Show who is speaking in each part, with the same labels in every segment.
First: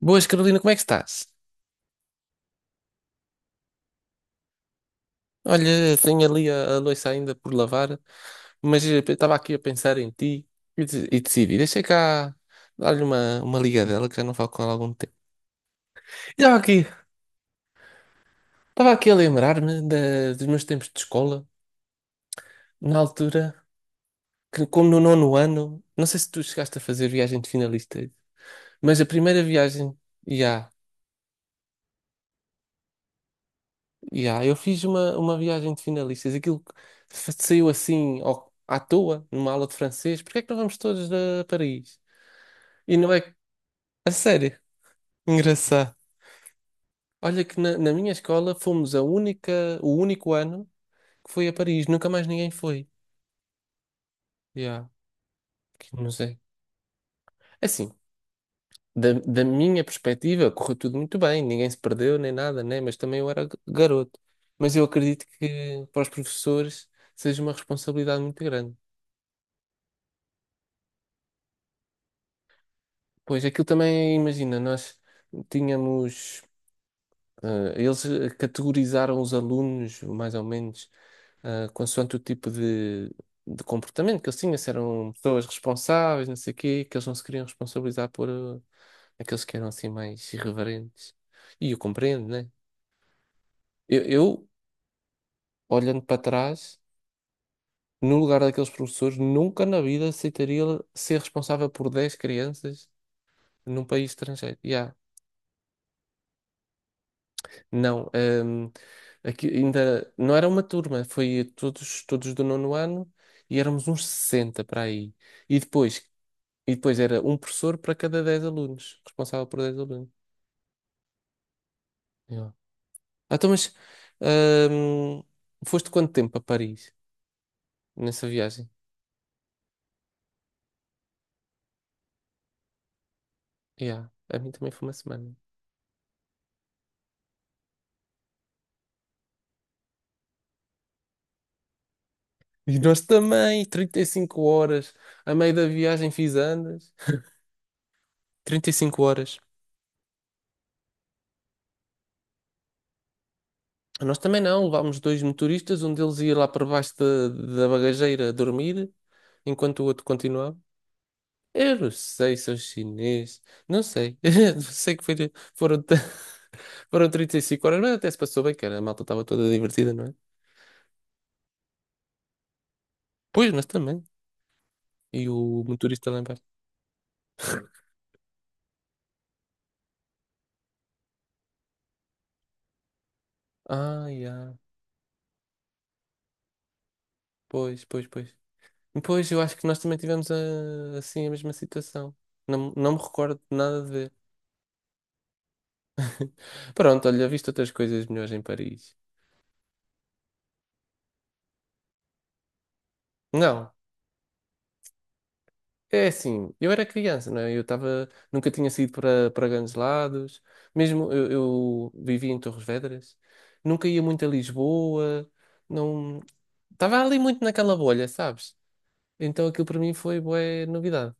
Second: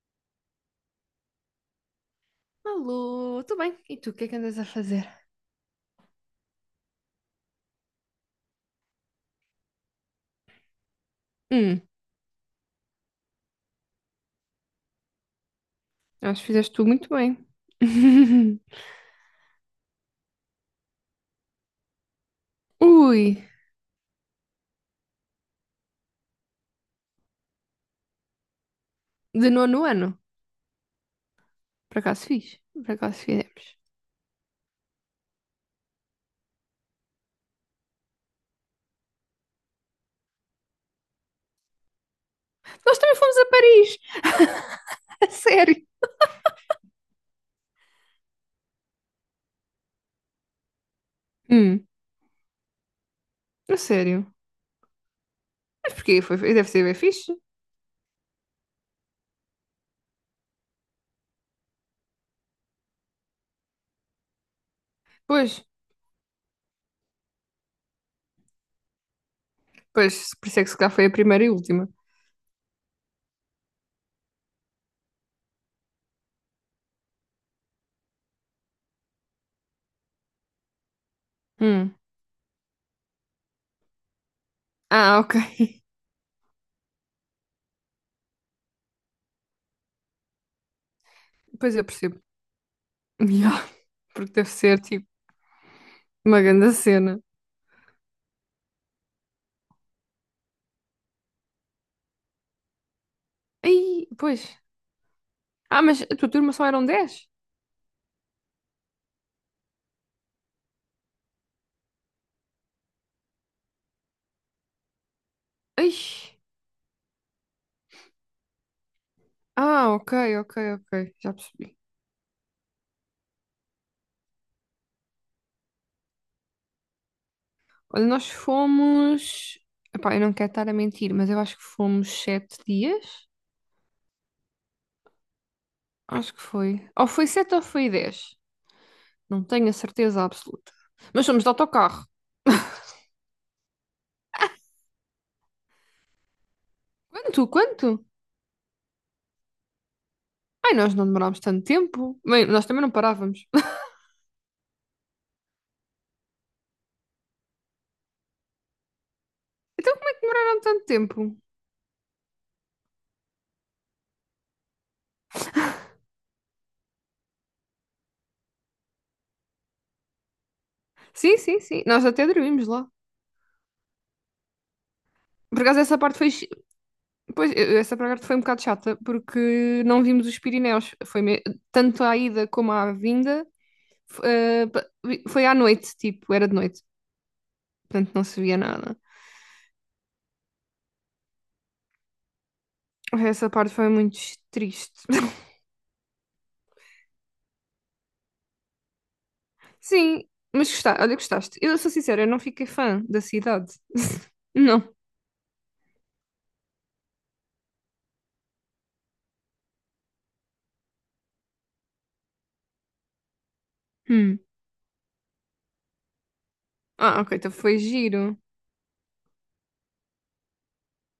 Speaker 1: Boas, Carolina, como é que estás?
Speaker 2: Alô, tudo bem? E tu, o que é que andas a fazer?
Speaker 1: Olha, tenho ali a louça ainda por lavar, mas estava aqui a pensar em ti e decidi,
Speaker 2: Hum,
Speaker 1: deixa cá dar-lhe uma ligadela que já não falo com ela há algum tempo.
Speaker 2: acho que
Speaker 1: Estava
Speaker 2: fizeste
Speaker 1: aqui,
Speaker 2: tu muito bem.
Speaker 1: estava aqui a lembrar-me dos meus tempos de escola, na
Speaker 2: Ui,
Speaker 1: altura, que como no nono ano, não sei se tu chegaste a fazer viagem de finalistas, mas a primeira
Speaker 2: de nono
Speaker 1: viagem,
Speaker 2: ano.
Speaker 1: já,
Speaker 2: Por acaso fiz? Por acaso fizemos.
Speaker 1: já, eu fiz uma viagem de finalistas, aquilo que saiu assim à toa, numa aula de francês, porque é que não vamos todos a Paris? E
Speaker 2: Nós
Speaker 1: não
Speaker 2: também
Speaker 1: é.
Speaker 2: fomos a Paris!
Speaker 1: A sério.
Speaker 2: A sério?
Speaker 1: Engraçado. Olha que na minha escola fomos o único ano que foi a
Speaker 2: Hum,
Speaker 1: Paris. Nunca mais ninguém foi.
Speaker 2: a sério.
Speaker 1: Yeah,
Speaker 2: Mas
Speaker 1: que não
Speaker 2: porquê? Foi,
Speaker 1: sei.
Speaker 2: deve ser bem fixe.
Speaker 1: Assim, da minha perspectiva, correu tudo muito bem. Ninguém se perdeu nem nada, né? Mas também eu era garoto. Mas eu acredito
Speaker 2: Pois,
Speaker 1: que para os professores seja uma responsabilidade muito grande.
Speaker 2: pois, por isso é que se calhar foi a primeira e última.
Speaker 1: Pois aquilo também, imagina, nós tínhamos. Eles categorizaram os alunos, mais ou menos,
Speaker 2: Hum.
Speaker 1: consoante o tipo de comportamento que eles tinham, se eram
Speaker 2: Ah, ok.
Speaker 1: pessoas responsáveis, não sei o quê, que eles não se queriam responsabilizar por, aqueles que eram assim mais irreverentes. E
Speaker 2: Pois
Speaker 1: eu
Speaker 2: eu percebo.
Speaker 1: compreendo, né?
Speaker 2: Ya,
Speaker 1: Eu,
Speaker 2: porque
Speaker 1: eu,
Speaker 2: deve ser tipo
Speaker 1: olhando para
Speaker 2: uma grande
Speaker 1: trás,
Speaker 2: cena.
Speaker 1: no lugar daqueles professores, nunca na vida aceitaria ser responsável por 10 crianças
Speaker 2: Ai,
Speaker 1: num país
Speaker 2: pois.
Speaker 1: estrangeiro. Yeah.
Speaker 2: Ah, mas a tua turma só eram 10?
Speaker 1: Não, aqui ainda não era uma turma, foi todos do nono ano e éramos uns 60 para aí. E
Speaker 2: Ai.
Speaker 1: depois E depois era um professor para cada 10 alunos, responsável por 10
Speaker 2: Ah,
Speaker 1: alunos.
Speaker 2: ok, ok, ok. Já percebi.
Speaker 1: Yeah. Ah, então, mas ahm, foste quanto tempo a Paris
Speaker 2: Olha,
Speaker 1: nessa
Speaker 2: nós
Speaker 1: viagem?
Speaker 2: fomos. Epá, eu não quero estar a mentir, mas eu acho que fomos 7 dias.
Speaker 1: Yeah. A mim também foi uma semana.
Speaker 2: Acho que foi. Ou foi sete ou foi 10. Não tenho a certeza absoluta. Mas fomos de autocarro.
Speaker 1: E nós também, 35 horas. A meio da viagem fiz andas.
Speaker 2: Quanto? Quanto?
Speaker 1: 35 horas.
Speaker 2: Ai, nós não demorámos tanto tempo. Bem, nós também não parávamos.
Speaker 1: Nós também não, levámos dois motoristas, um deles ia lá para baixo da bagageira dormir, enquanto o
Speaker 2: Então
Speaker 1: outro
Speaker 2: como é que
Speaker 1: continuava.
Speaker 2: demoraram tanto tempo?
Speaker 1: Eu não sei se é chinês. Não sei. Não sei que foi, foram, t- foram 35 horas, mas até se passou bem, cara. A malta estava toda divertida, não é?
Speaker 2: Sim, sim, sim. Nós até dormimos lá.
Speaker 1: Pois, nós também. E o
Speaker 2: Por acaso essa
Speaker 1: motorista lá
Speaker 2: parte
Speaker 1: em
Speaker 2: foi.
Speaker 1: baixo.
Speaker 2: Chi- Pois, essa parte foi um bocado chata, porque não vimos os Pirineus. Tanto à ida como à vinda.
Speaker 1: Ah, yeah.
Speaker 2: Foi à noite, tipo, era de noite.
Speaker 1: Pois, pois,
Speaker 2: Portanto
Speaker 1: pois.
Speaker 2: não se via nada.
Speaker 1: Pois, eu acho que nós também tivemos assim a mesma situação. Não, não me recordo
Speaker 2: Essa
Speaker 1: de
Speaker 2: parte
Speaker 1: nada
Speaker 2: foi
Speaker 1: de ver.
Speaker 2: muito triste.
Speaker 1: Pronto, olha, visto outras coisas melhores em Paris.
Speaker 2: Sim, mas gostaste, olha, gostaste. Eu sou sincera, eu não fiquei fã da
Speaker 1: Não.
Speaker 2: cidade. Não.
Speaker 1: É assim, eu era criança, não é? Eu estava, nunca tinha saído para grandes lados, mesmo eu vivia em Torres Vedras, nunca ia muito a
Speaker 2: Hum.
Speaker 1: Lisboa, não, estava ali
Speaker 2: Ah, ok,
Speaker 1: muito
Speaker 2: então
Speaker 1: naquela
Speaker 2: foi
Speaker 1: bolha,
Speaker 2: giro.
Speaker 1: sabes? Então aquilo para mim foi bué novidade.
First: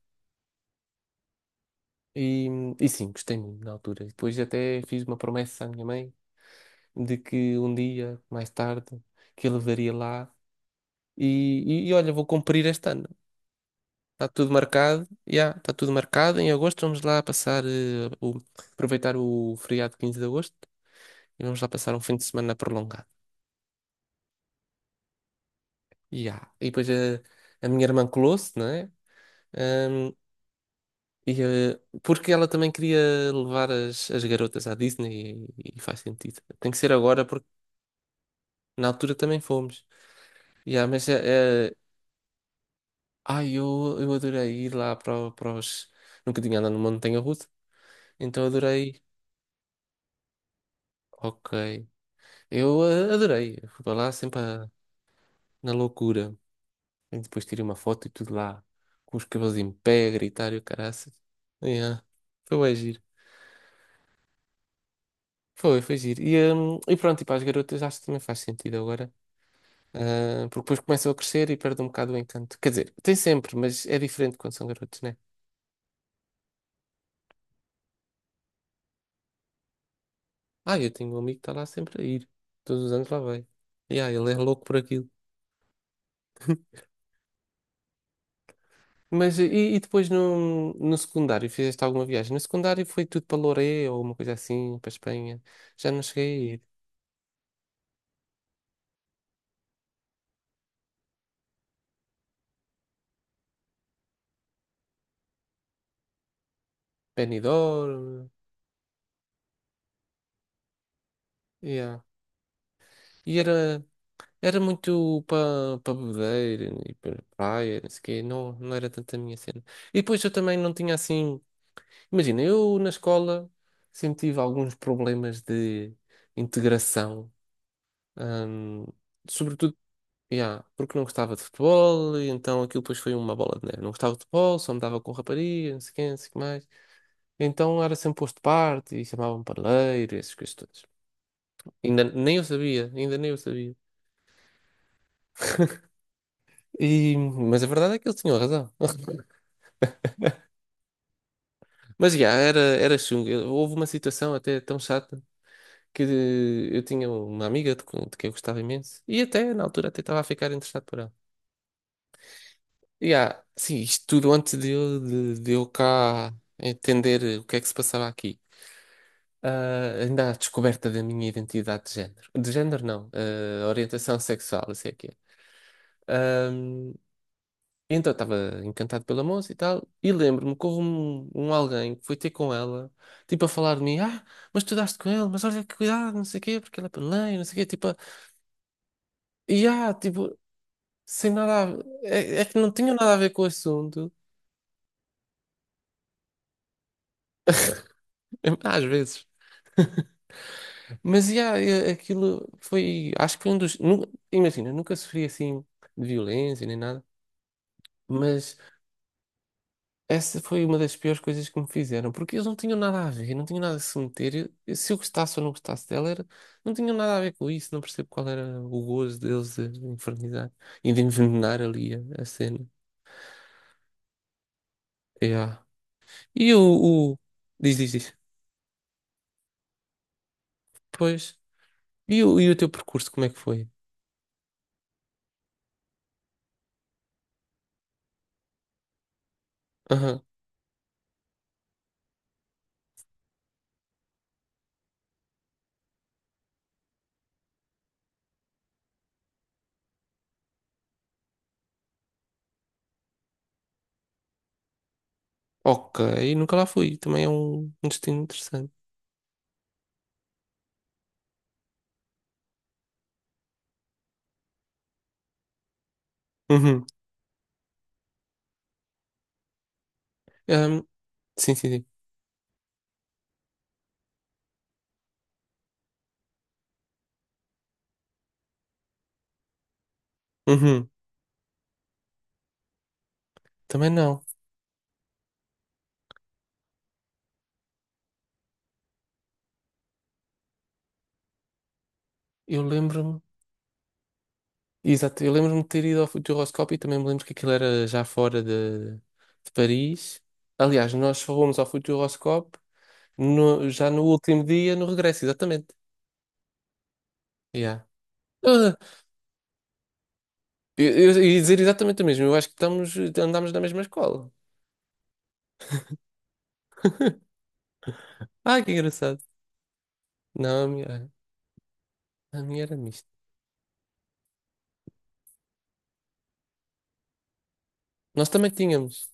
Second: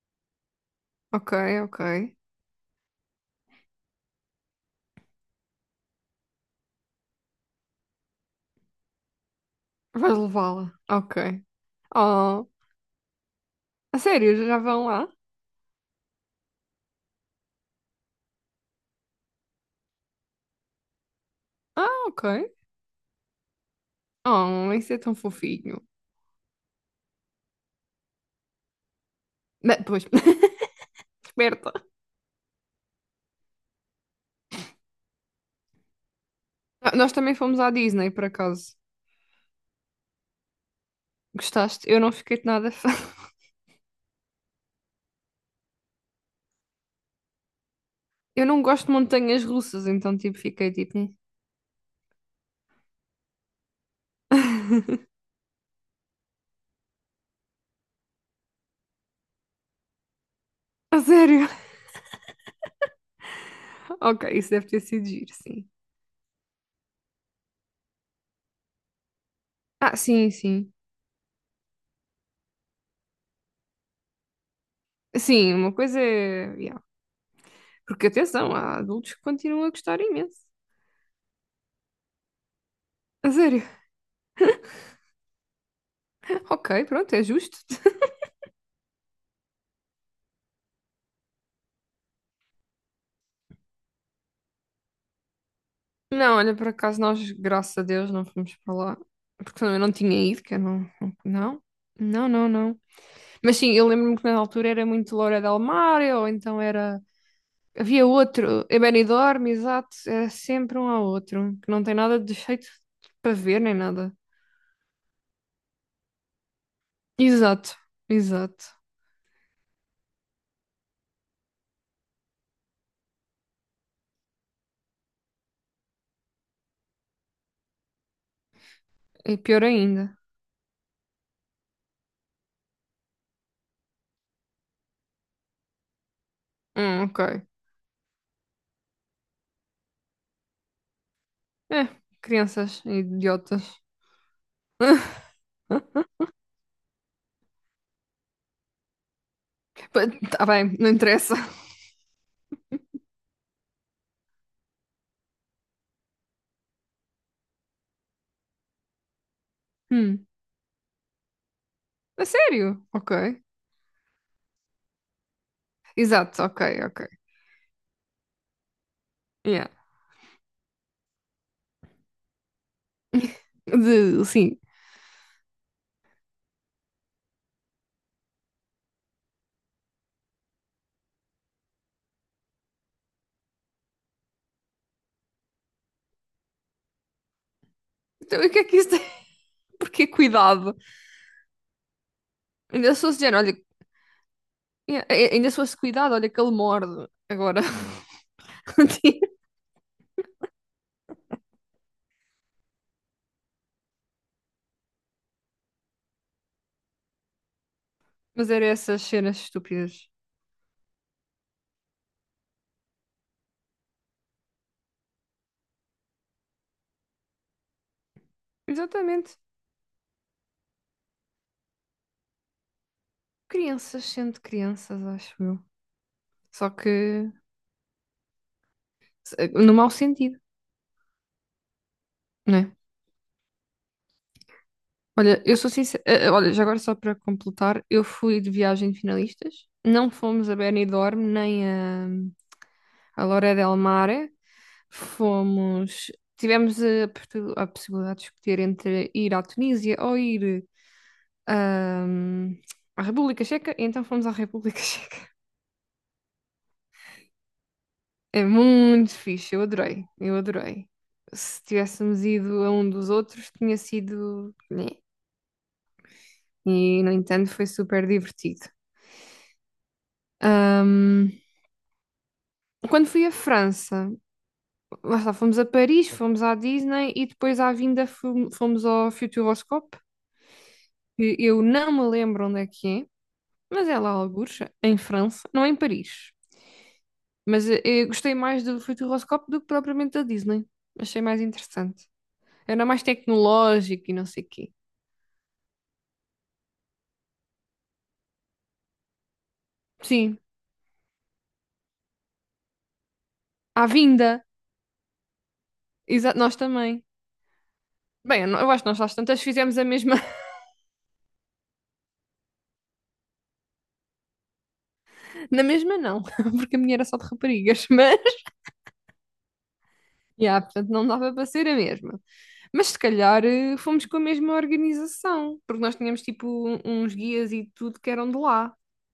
Speaker 2: Ok, ok.
Speaker 1: E, e sim, gostei muito na altura. E depois até fiz uma promessa à minha mãe de que um dia, mais tarde, que eu levaria
Speaker 2: Vais
Speaker 1: lá,
Speaker 2: levá-la. Ok.
Speaker 1: e, e olha, vou
Speaker 2: Oh,
Speaker 1: cumprir este ano.
Speaker 2: a
Speaker 1: Está
Speaker 2: sério,
Speaker 1: tudo
Speaker 2: já vão
Speaker 1: marcado,
Speaker 2: lá?
Speaker 1: já, está tudo marcado. Em agosto vamos lá passar, aproveitar o feriado de 15 de agosto e vamos lá passar um
Speaker 2: Ah,
Speaker 1: fim de
Speaker 2: ok.
Speaker 1: semana prolongado.
Speaker 2: Oh, isso é tão fofinho.
Speaker 1: Ya. E depois, minha irmã colou-se, não é?
Speaker 2: Não, pois,
Speaker 1: Ahm, e,
Speaker 2: esperta.
Speaker 1: eh, porque ela também queria levar as garotas à Disney e faz sentido. Tem que ser
Speaker 2: Ah, nós
Speaker 1: agora
Speaker 2: também
Speaker 1: porque
Speaker 2: fomos à Disney, por acaso.
Speaker 1: na altura também fomos. Ya, mas
Speaker 2: Gostaste? Eu não fiquei de nada fã.
Speaker 1: ai, eu adorei ir lá para, para os. Nunca tinha andado numa montanha russa,
Speaker 2: Eu
Speaker 1: então
Speaker 2: não gosto de
Speaker 1: adorei.
Speaker 2: montanhas russas, então tipo, fiquei tipo.
Speaker 1: Ok. Eu adorei. Eu fui lá sempre
Speaker 2: "Hum."
Speaker 1: na loucura. E depois tirei uma foto e tudo lá, com os cabelos em pé, a gritar e o
Speaker 2: A
Speaker 1: caraças.
Speaker 2: sério.
Speaker 1: Yeah. Foi bem giro.
Speaker 2: Ok, isso deve ter sido giro, sim.
Speaker 1: Foi giro. E pronto, e para as garotas acho que também faz sentido agora.
Speaker 2: Ah, sim,
Speaker 1: Ah, porque
Speaker 2: sim.
Speaker 1: depois começam a crescer e perde um bocado o encanto. Quer dizer, tem sempre, mas é diferente quando são garotos, né?
Speaker 2: Sim, uma coisa é. Yeah. Porque atenção, há adultos que continuam a gostar imenso.
Speaker 1: Ah, eu tenho um amigo que está lá sempre a ir. Todos os anos lá
Speaker 2: A
Speaker 1: vai.
Speaker 2: sério.
Speaker 1: Yeah, ele é louco por aquilo.
Speaker 2: Ok, pronto, é justo.
Speaker 1: Mas e depois no secundário, fizeste alguma viagem? No secundário foi tudo para Loré ou uma coisa assim, para Espanha. Já não
Speaker 2: Não,
Speaker 1: cheguei a
Speaker 2: olha,
Speaker 1: ir.
Speaker 2: por acaso nós, graças a Deus, não fomos para lá. Porque senão eu não tinha ido, que eu não. Não, não, não, não. Mas sim, eu lembro-me que na altura era muito Loura del Mar, ou então era. Havia
Speaker 1: Benidorm,
Speaker 2: outro, é Benidorm, exato, era sempre um ao outro, que não tem
Speaker 1: yeah.
Speaker 2: nada de jeito para
Speaker 1: E
Speaker 2: ver nem
Speaker 1: era,
Speaker 2: nada.
Speaker 1: era muito para bebedeira e para
Speaker 2: Exato,
Speaker 1: praia, não sei o quê. Não, não
Speaker 2: exato.
Speaker 1: era tanto a minha cena. E depois eu também não tinha assim. Imagina, eu na escola sempre tive alguns problemas de integração, hum,
Speaker 2: E pior
Speaker 1: sobretudo.
Speaker 2: ainda.
Speaker 1: Yeah, porque não gostava de futebol, e então aquilo depois foi uma bola de neve. Não gostava de futebol, só me dava com rapariga, não sei quem, não sei o que mais.
Speaker 2: Ok.
Speaker 1: Então era sempre posto de parte e chamavam-me parleiro e essas coisas todas.
Speaker 2: É,
Speaker 1: Ainda nem eu
Speaker 2: crianças
Speaker 1: sabia, ainda nem eu
Speaker 2: idiotas.
Speaker 1: sabia.
Speaker 2: Hã?
Speaker 1: Mas a verdade é que eles tinham razão.
Speaker 2: Pa- Tá bem, não interessa.
Speaker 1: Mas já, era chungo. Houve uma situação até tão chata que eu tinha uma amiga de que eu gostava imenso e até na altura até estava a
Speaker 2: Hum.
Speaker 1: ficar interessado por ela.
Speaker 2: A sério? Ok.
Speaker 1: E sim, isto tudo antes de eu cá
Speaker 2: Exato, ok, ok.
Speaker 1: entender o que é que se passava aqui.
Speaker 2: Yeah.
Speaker 1: Ainda à descoberta da minha identidade de género. De género, não, orientação
Speaker 2: Sim.
Speaker 1: sexual, isso é que é. Ahm, então, estava encantado pela moça e tal, e lembro-me que houve um alguém que foi ter com ela, tipo, a falar de mim, mas tu daste com ele, mas olha que cuidado, não sei o quê, porque ela é paneleiro, não sei o quê, tipo,
Speaker 2: Então, e o que é que isso tem?
Speaker 1: e
Speaker 2: Porque
Speaker 1: tipo,
Speaker 2: cuidado.
Speaker 1: sem nada a. É que não tinha
Speaker 2: Ainda se
Speaker 1: nada a
Speaker 2: fosse
Speaker 1: ver
Speaker 2: género,
Speaker 1: com o
Speaker 2: olha,
Speaker 1: assunto,
Speaker 2: yeah, ainda se fosse cuidado, olha que ele morde. Agora.
Speaker 1: às vezes. Mas, aquilo foi, acho que foi um dos, imagina, nunca sofri assim de violência nem nada,
Speaker 2: Mas
Speaker 1: mas
Speaker 2: eram essas cenas estúpidas.
Speaker 1: essa foi uma das piores coisas que me fizeram, porque eles não tinham nada a ver, não tinham nada a se meter. Se eu gostasse ou não gostasse dela, era, não tinham nada a ver com isso, não percebo qual era o gozo
Speaker 2: Exatamente.
Speaker 1: deles de infernizar e de envenenar ali a cena.
Speaker 2: Crianças sendo crianças, acho eu.
Speaker 1: Yeah. E o,
Speaker 2: Só
Speaker 1: o-
Speaker 2: que.
Speaker 1: Diz, diz, diz.
Speaker 2: No mau sentido,
Speaker 1: Pois. E o
Speaker 2: não
Speaker 1: teu
Speaker 2: é?
Speaker 1: percurso, como é que foi?
Speaker 2: Olha, eu sou sincera. Olha, já agora só para completar, eu fui de viagem de finalistas. Não
Speaker 1: Aham.
Speaker 2: fomos a Benidorm nem a Lloret del Mar. Fomos. Tivemos a possibilidade de escolher entre ir à Tunísia ou ir ahm, à República Checa. E então fomos à República Checa.
Speaker 1: Ok, nunca lá fui, também é um destino
Speaker 2: É
Speaker 1: interessante.
Speaker 2: muito fixe, eu adorei. Eu adorei. Se tivéssemos ido a um dos outros, tinha sido, né,
Speaker 1: Uhum.
Speaker 2: e, no entanto, foi super divertido.
Speaker 1: Ahm,
Speaker 2: Ahm,
Speaker 1: sim, sim, sim.
Speaker 2: Quando fui à França, lá está, fomos a Paris, fomos à Disney e depois à vinda fomos ao Futuroscope,
Speaker 1: Uhum.
Speaker 2: que eu não me lembro onde é que é, mas
Speaker 1: Também
Speaker 2: é lá
Speaker 1: não.
Speaker 2: algures, em França, não é em Paris. Mas eu gostei mais do Futuroscope do que propriamente da Disney. Achei mais interessante.
Speaker 1: Eu
Speaker 2: Era mais
Speaker 1: lembro-me.
Speaker 2: tecnológico e não sei o quê.
Speaker 1: Exato, eu lembro-me de ter ido ao futuroscópio e também me lembro que aquilo era já fora de Paris.
Speaker 2: Sim,
Speaker 1: Aliás, nós só fomos ao futuroscópio
Speaker 2: à
Speaker 1: já no
Speaker 2: vinda,
Speaker 1: último dia, no regresso, exatamente.
Speaker 2: nós também.
Speaker 1: Yeah.
Speaker 2: Bem, eu não- eu
Speaker 1: Ah,
Speaker 2: acho que nós às tantas fizemos a mesma.
Speaker 1: eu, eu ia dizer exatamente o mesmo, eu acho que andámos na mesma escola.
Speaker 2: Na mesma não, porque a minha era só de raparigas, mas
Speaker 1: Ah, que engraçado.
Speaker 2: yeah,
Speaker 1: Não, a
Speaker 2: portanto não
Speaker 1: minha,
Speaker 2: dava para ser a mesma.
Speaker 1: a minha era
Speaker 2: Mas se
Speaker 1: mista.
Speaker 2: calhar fomos com a mesma organização, porque nós tínhamos tipo uns guias e tudo que
Speaker 1: Nós
Speaker 2: eram de
Speaker 1: também
Speaker 2: lá.
Speaker 1: tínhamos,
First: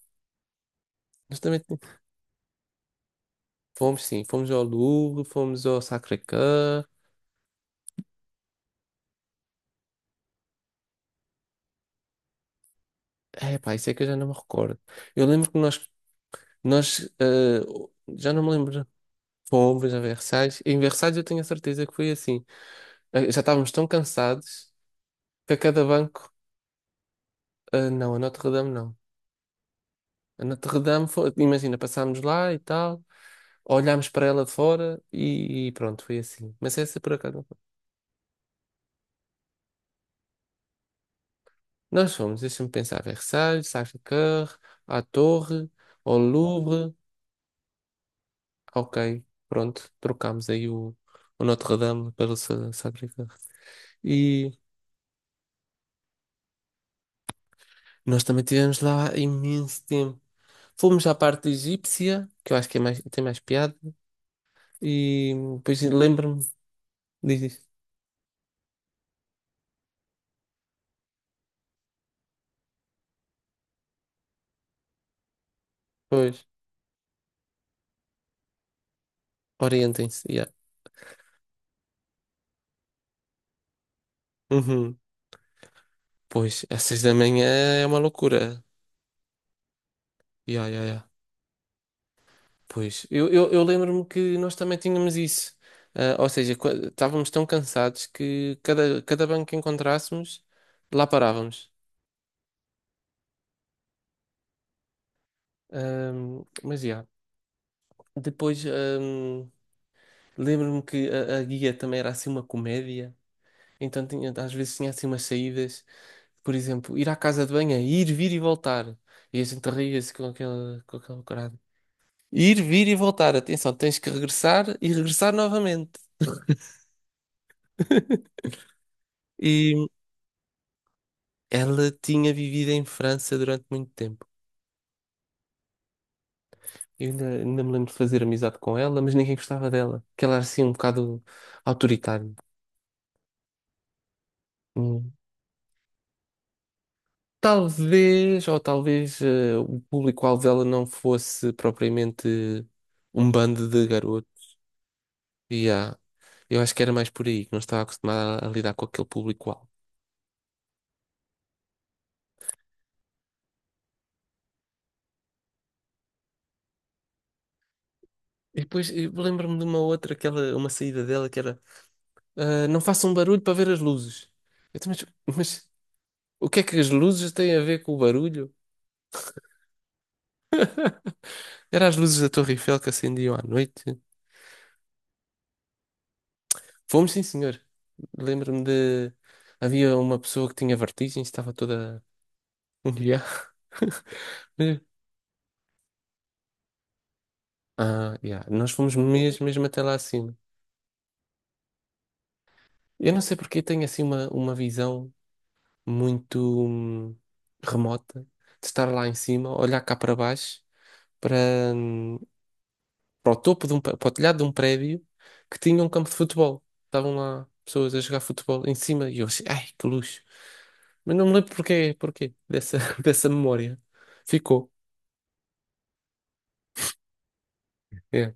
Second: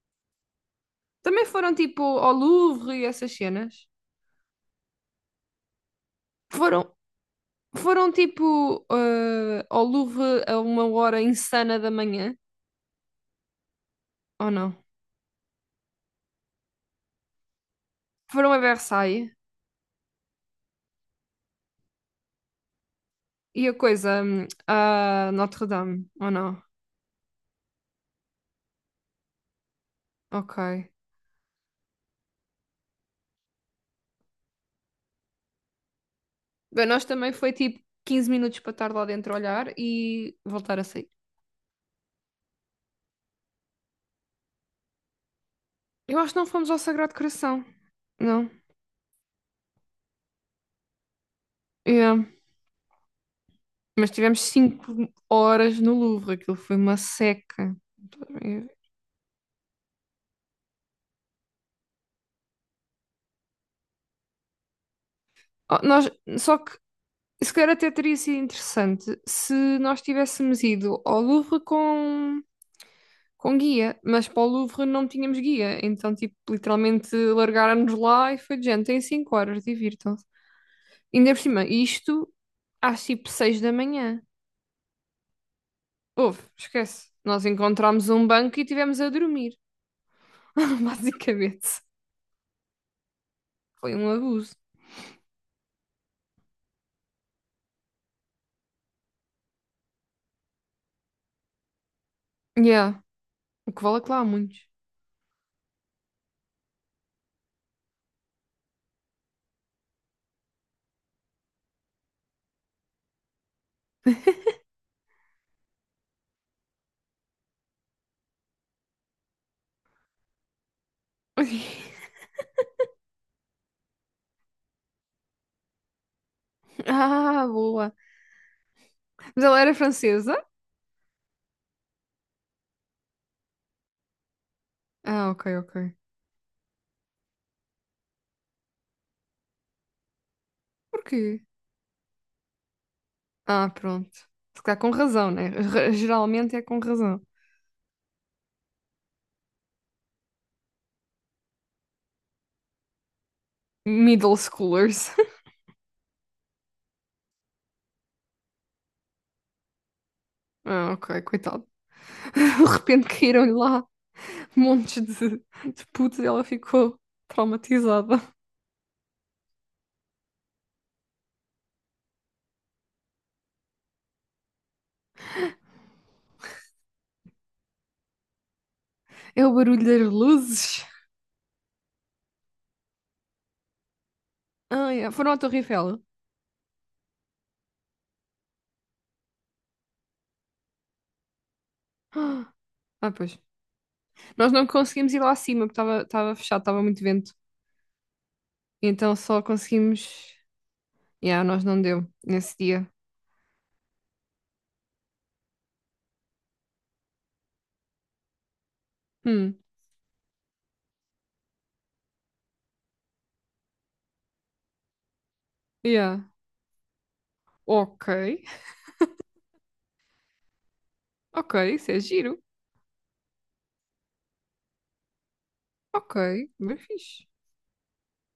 Speaker 1: nós
Speaker 2: Também
Speaker 1: também
Speaker 2: foram
Speaker 1: tínhamos.
Speaker 2: tipo ao Louvre e essas cenas.
Speaker 1: Fomos sim, fomos ao Louvre, fomos ao Sacré-Cœur.
Speaker 2: Foram, foram tipo ao Louvre a uma hora insana da manhã,
Speaker 1: É pá, isso é que eu já não me
Speaker 2: ou não?
Speaker 1: recordo. Eu lembro que nós já não me
Speaker 2: Foram a
Speaker 1: lembro.
Speaker 2: Versailles
Speaker 1: Fomos a Versalhes. Em Versalhes eu tenho a certeza que foi assim. Já
Speaker 2: e
Speaker 1: estávamos
Speaker 2: a
Speaker 1: tão
Speaker 2: coisa
Speaker 1: cansados
Speaker 2: a
Speaker 1: que a
Speaker 2: Notre
Speaker 1: cada
Speaker 2: Dame, ou
Speaker 1: banco.
Speaker 2: não?
Speaker 1: Não, a Notre-Dame não. A
Speaker 2: Ok.
Speaker 1: Notre-Dame foi. Imagina, passámos lá e tal, olhámos para ela de fora e pronto, foi assim. Mas
Speaker 2: Bem,
Speaker 1: essa
Speaker 2: nós
Speaker 1: por
Speaker 2: também
Speaker 1: acaso não
Speaker 2: foi
Speaker 1: foi.
Speaker 2: tipo 15 minutos para estar lá dentro a olhar e voltar a sair.
Speaker 1: Nós fomos, deixa-me pensar, Versalhes, Sacré-Cœur, à Torre, ao
Speaker 2: Eu acho que não fomos ao
Speaker 1: Louvre.
Speaker 2: Sagrado Coração. Não.
Speaker 1: Ok, pronto, trocámos aí o Notre-Dame
Speaker 2: Yeah.
Speaker 1: pelo Sacré-Cœur.
Speaker 2: Mas tivemos
Speaker 1: E
Speaker 2: 5 horas no Louvre. Aquilo foi uma seca.
Speaker 1: nós também tivemos lá imenso tempo. Fomos à parte egípcia, que eu acho que tem mais piada, e
Speaker 2: Oh,
Speaker 1: depois
Speaker 2: nós,
Speaker 1: lembro-me,
Speaker 2: só que
Speaker 1: diz
Speaker 2: se
Speaker 1: isto.
Speaker 2: calhar até teria sido interessante se nós tivéssemos ido ao Louvre com guia, mas para o Louvre não tínhamos guia, então tipo,
Speaker 1: Pois,
Speaker 2: literalmente largaram-nos lá e foi de gente, tem 5 horas, divirtam-se.
Speaker 1: orientem-se, yeah.
Speaker 2: Ainda por cima, isto às tipo 6 da manhã.
Speaker 1: Uhum.
Speaker 2: Houve,
Speaker 1: Pois, às seis
Speaker 2: esquece.
Speaker 1: da manhã
Speaker 2: Nós
Speaker 1: é uma
Speaker 2: encontramos um banco
Speaker 1: loucura.
Speaker 2: e tivemos a dormir.
Speaker 1: Yeah, yeah, yeah.
Speaker 2: Basicamente.
Speaker 1: Pois, eu
Speaker 2: Foi
Speaker 1: lembro-me
Speaker 2: um
Speaker 1: que nós
Speaker 2: abuso.
Speaker 1: também tínhamos isso. Ah, ou seja, estávamos tão cansados que cada banco que encontrássemos, lá parávamos.
Speaker 2: Yeah. O que vale é que lá há muitos.
Speaker 1: Mas, já. Depois, lembro-me que a guia também era assim uma comédia. Então às vezes tinha assim umas saídas, por exemplo, ir à casa de banho, é ir, vir e voltar. E a gente ria-se com aquela corada. Ir, vir e voltar. Atenção, tens que regressar e regressar novamente.
Speaker 2: Ah, boa. Mas ela era
Speaker 1: E
Speaker 2: francesa?
Speaker 1: ela tinha vivido em França durante muito tempo.
Speaker 2: Ah, ok, ok.
Speaker 1: Eu ainda me lembro de fazer amizade com ela, mas ninguém gostava dela. Que ela era assim um bocado
Speaker 2: Porquê?
Speaker 1: autoritária.
Speaker 2: Ah, pronto. Se calhar com
Speaker 1: Hum.
Speaker 2: razão, né? Geralmente é com razão.
Speaker 1: Talvez, o público-alvo dela não fosse propriamente um bando de garotos
Speaker 2: Middle schoolers.
Speaker 1: E há- eu acho que era mais por aí, que não estava acostumada a lidar com aquele público-alvo.
Speaker 2: Ah, ok, coitado. De repente caíram-lhe lá montes de putos e ela ficou traumatizada.
Speaker 1: E depois eu lembro-me de uma outra, aquela, uma saída dela que era, não façam barulho para ver as luzes. Eu, também, mas o que é que as luzes têm a ver com o barulho?
Speaker 2: É o barulho das luzes.
Speaker 1: Eram as luzes da Torre Eiffel que acendiam à noite.
Speaker 2: Ah, yeah. Foram à Torre Eiffel.
Speaker 1: Fomos, sim, senhor. Lembro-me de. Havia uma pessoa que tinha vertigem, estava toda.
Speaker 2: Ah, pois.
Speaker 1: Yeah.
Speaker 2: Nós não conseguimos ir lá acima, porque estava fechado, estava muito vento.
Speaker 1: Ah, yeah. Nós fomos
Speaker 2: Então só
Speaker 1: mesmo, mesmo até lá acima.
Speaker 2: conseguimos. Yeah, nós não deu nesse dia.
Speaker 1: Eu não sei porque tenho assim uma visão muito hum, remota, de estar lá em cima,
Speaker 2: Hum,
Speaker 1: olhar cá para baixo, para, hum, para o topo de para o telhado de um prédio que tinha um campo de
Speaker 2: yeah.
Speaker 1: futebol. Estavam lá pessoas a
Speaker 2: Ok.
Speaker 1: jogar futebol em cima e eu achei, ai, que luxo. Mas não me
Speaker 2: Ok,
Speaker 1: lembro
Speaker 2: isso
Speaker 1: porquê,
Speaker 2: é
Speaker 1: porquê
Speaker 2: giro.
Speaker 1: dessa memória. Ficou.
Speaker 2: Ok, bem fixe.
Speaker 1: É.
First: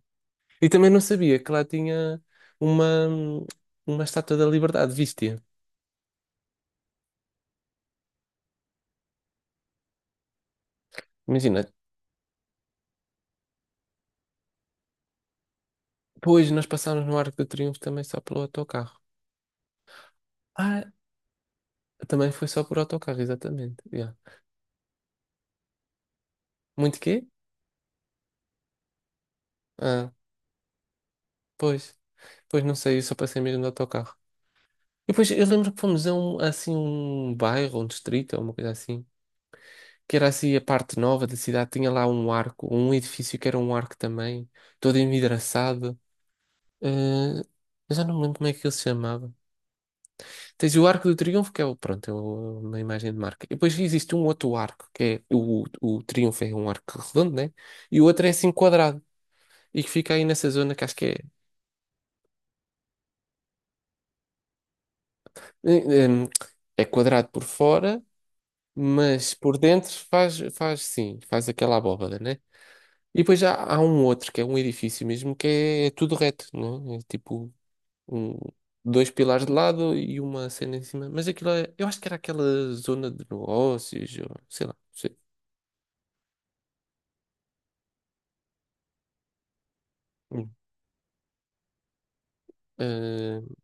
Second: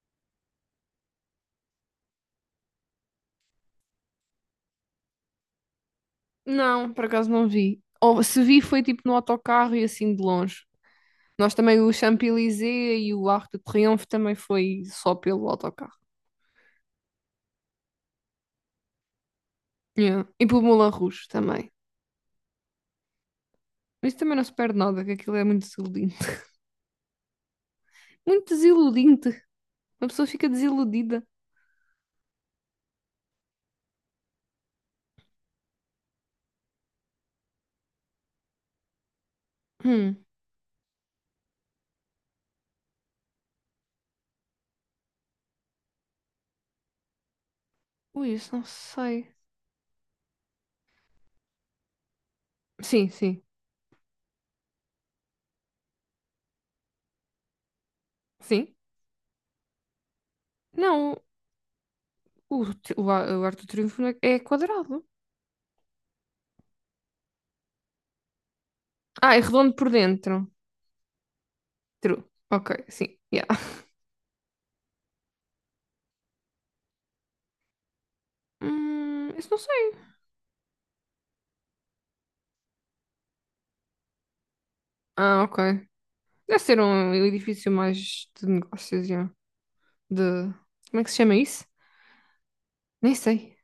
Speaker 1: E também não sabia que lá tinha uma, hum, uma estátua da Liberdade, viste-a?
Speaker 2: Não, por acaso não vi. Ou se vi foi tipo no autocarro e assim de longe. Nós
Speaker 1: Imagina,
Speaker 2: também o Champs-Élysées e o Arco de Triomphe também foi só pelo autocarro.
Speaker 1: depois nós passámos no Arco do Triunfo também só pelo autocarro.
Speaker 2: Yeah. E pelo
Speaker 1: Ah,
Speaker 2: Moulin Rouge também.
Speaker 1: também foi só por autocarro, exatamente.
Speaker 2: Mas
Speaker 1: Yeah.
Speaker 2: isso também não se perde nada, que aquilo é muito desiludinte.
Speaker 1: Muito quê?
Speaker 2: Muito desiludinte. Uma
Speaker 1: Ah,
Speaker 2: pessoa fica desiludida.
Speaker 1: pois. Pois não sei, eu só passei mesmo de autocarro. E depois eu lembro que fomos a um, assim, um bairro, um distrito, ou uma coisa assim, que
Speaker 2: Hum.
Speaker 1: era assim a parte nova da cidade, tinha lá um arco, um edifício que era um arco também, todo envidraçado. Ah, eu já não me
Speaker 2: Ui,
Speaker 1: lembro como é
Speaker 2: isso não
Speaker 1: que ele se
Speaker 2: sei.
Speaker 1: chamava. Tens o Arco do Triunfo, que é o, pronto, uma
Speaker 2: Sim,
Speaker 1: imagem de
Speaker 2: sim.
Speaker 1: marca. E depois existe um outro arco, que é o Triunfo é um arco redondo, né? E o outro é assim
Speaker 2: Sim?
Speaker 1: quadrado, e que fica aí nessa zona que acho que
Speaker 2: Não,
Speaker 1: é.
Speaker 2: o arco do triunfo não é, é quadrado.
Speaker 1: eh, eh, é quadrado por fora, mas
Speaker 2: Ah, é
Speaker 1: por
Speaker 2: redondo por
Speaker 1: dentro
Speaker 2: dentro.
Speaker 1: faz, sim, faz aquela abóbada,
Speaker 2: True.
Speaker 1: né?
Speaker 2: Ok, sim.
Speaker 1: E depois
Speaker 2: Yeah.
Speaker 1: já há um outro, que é um edifício mesmo, que é tudo reto, né? É tipo um, dois pilares
Speaker 2: Isso
Speaker 1: de
Speaker 2: não
Speaker 1: lado
Speaker 2: sei.
Speaker 1: e uma cena em cima. Mas aquilo eu acho que era aquela zona de negócios, ou, sei lá, não sei.
Speaker 2: Ah, ok. Deve ser um edifício mais de negócios, yeah. De...
Speaker 1: Hum.
Speaker 2: Como é que se chama isso? Nem
Speaker 1: Ah,
Speaker 2: sei.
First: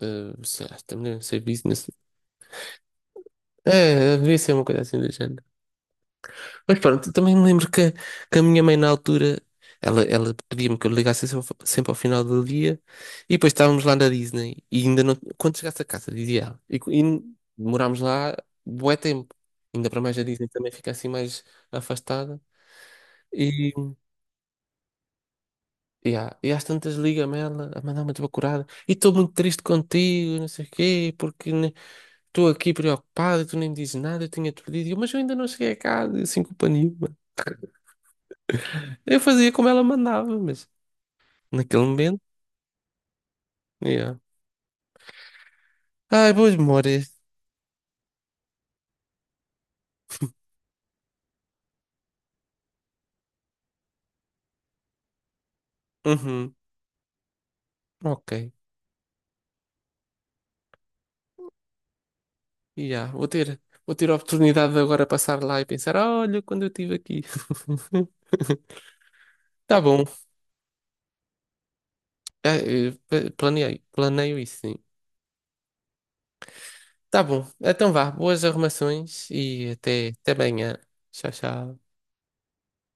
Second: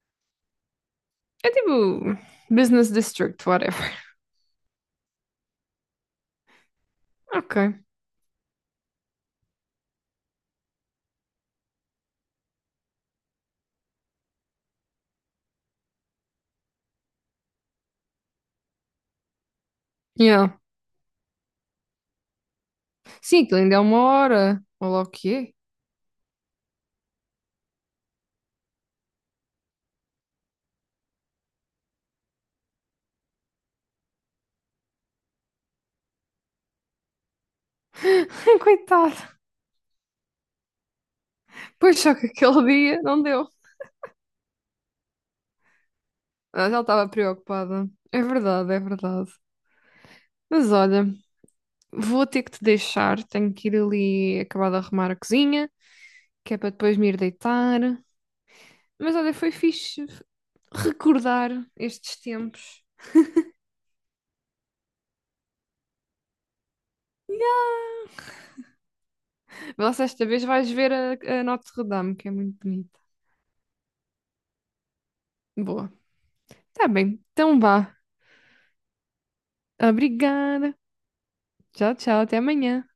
Speaker 1: ah, sei lá, também não sei
Speaker 2: É
Speaker 1: business.
Speaker 2: tipo Business District, whatever.
Speaker 1: É, devia ser uma coisa assim do género. Mas pronto, também me
Speaker 2: Ok.
Speaker 1: lembro que a minha mãe na altura, ela pedia-me que eu ligasse sempre sempre ao final do dia e depois estávamos lá na Disney e ainda não, quando chegasse a casa, dizia ela, e demorámos lá bué tempo, ainda para mais a Disney
Speaker 2: Yeah.
Speaker 1: também fica assim mais afastada
Speaker 2: Sim, aquilo
Speaker 1: e,
Speaker 2: ainda é uma hora. Olha lá o que é.
Speaker 1: e às tantas liga-me ela a mandar uma desbacurada e estou muito triste contigo, não sei o quê, porque estou aqui preocupado e tu nem me dizes nada, eu tinha-te pedido, Mas eu ainda não cheguei a casa, e sem culpa nenhuma.
Speaker 2: Coitado.
Speaker 1: Eu fazia como ela mandava, mas. Naquele
Speaker 2: Pois só
Speaker 1: momento?
Speaker 2: que aquele dia não deu.
Speaker 1: Yeah. Ai, boas
Speaker 2: Ah, já
Speaker 1: memórias.
Speaker 2: estava preocupada. É verdade, é verdade. Mas olha, vou ter que te deixar. Tenho que ir ali acabar de arrumar a cozinha,
Speaker 1: Uhum.
Speaker 2: que é para depois me ir deitar.
Speaker 1: Ok.
Speaker 2: Mas olha, foi fixe recordar estes tempos.
Speaker 1: Yeah. Vou ter a oportunidade de agora passar lá e pensar, "Ah, olha, quando eu estive aqui. Tá
Speaker 2: Vê lá se
Speaker 1: bom.
Speaker 2: esta vez vais ver a Notre-Dame, que é
Speaker 1: Ah,
Speaker 2: muito bonita.
Speaker 1: planeio isso, sim.
Speaker 2: Boa. Tá
Speaker 1: Tá
Speaker 2: bem.
Speaker 1: bom.
Speaker 2: Então
Speaker 1: Então
Speaker 2: vá.
Speaker 1: vá. Boas arrumações e até
Speaker 2: Obrigada.
Speaker 1: amanhã. Tchau,
Speaker 2: Tchau,
Speaker 1: tchau.
Speaker 2: tchau. Até amanhã.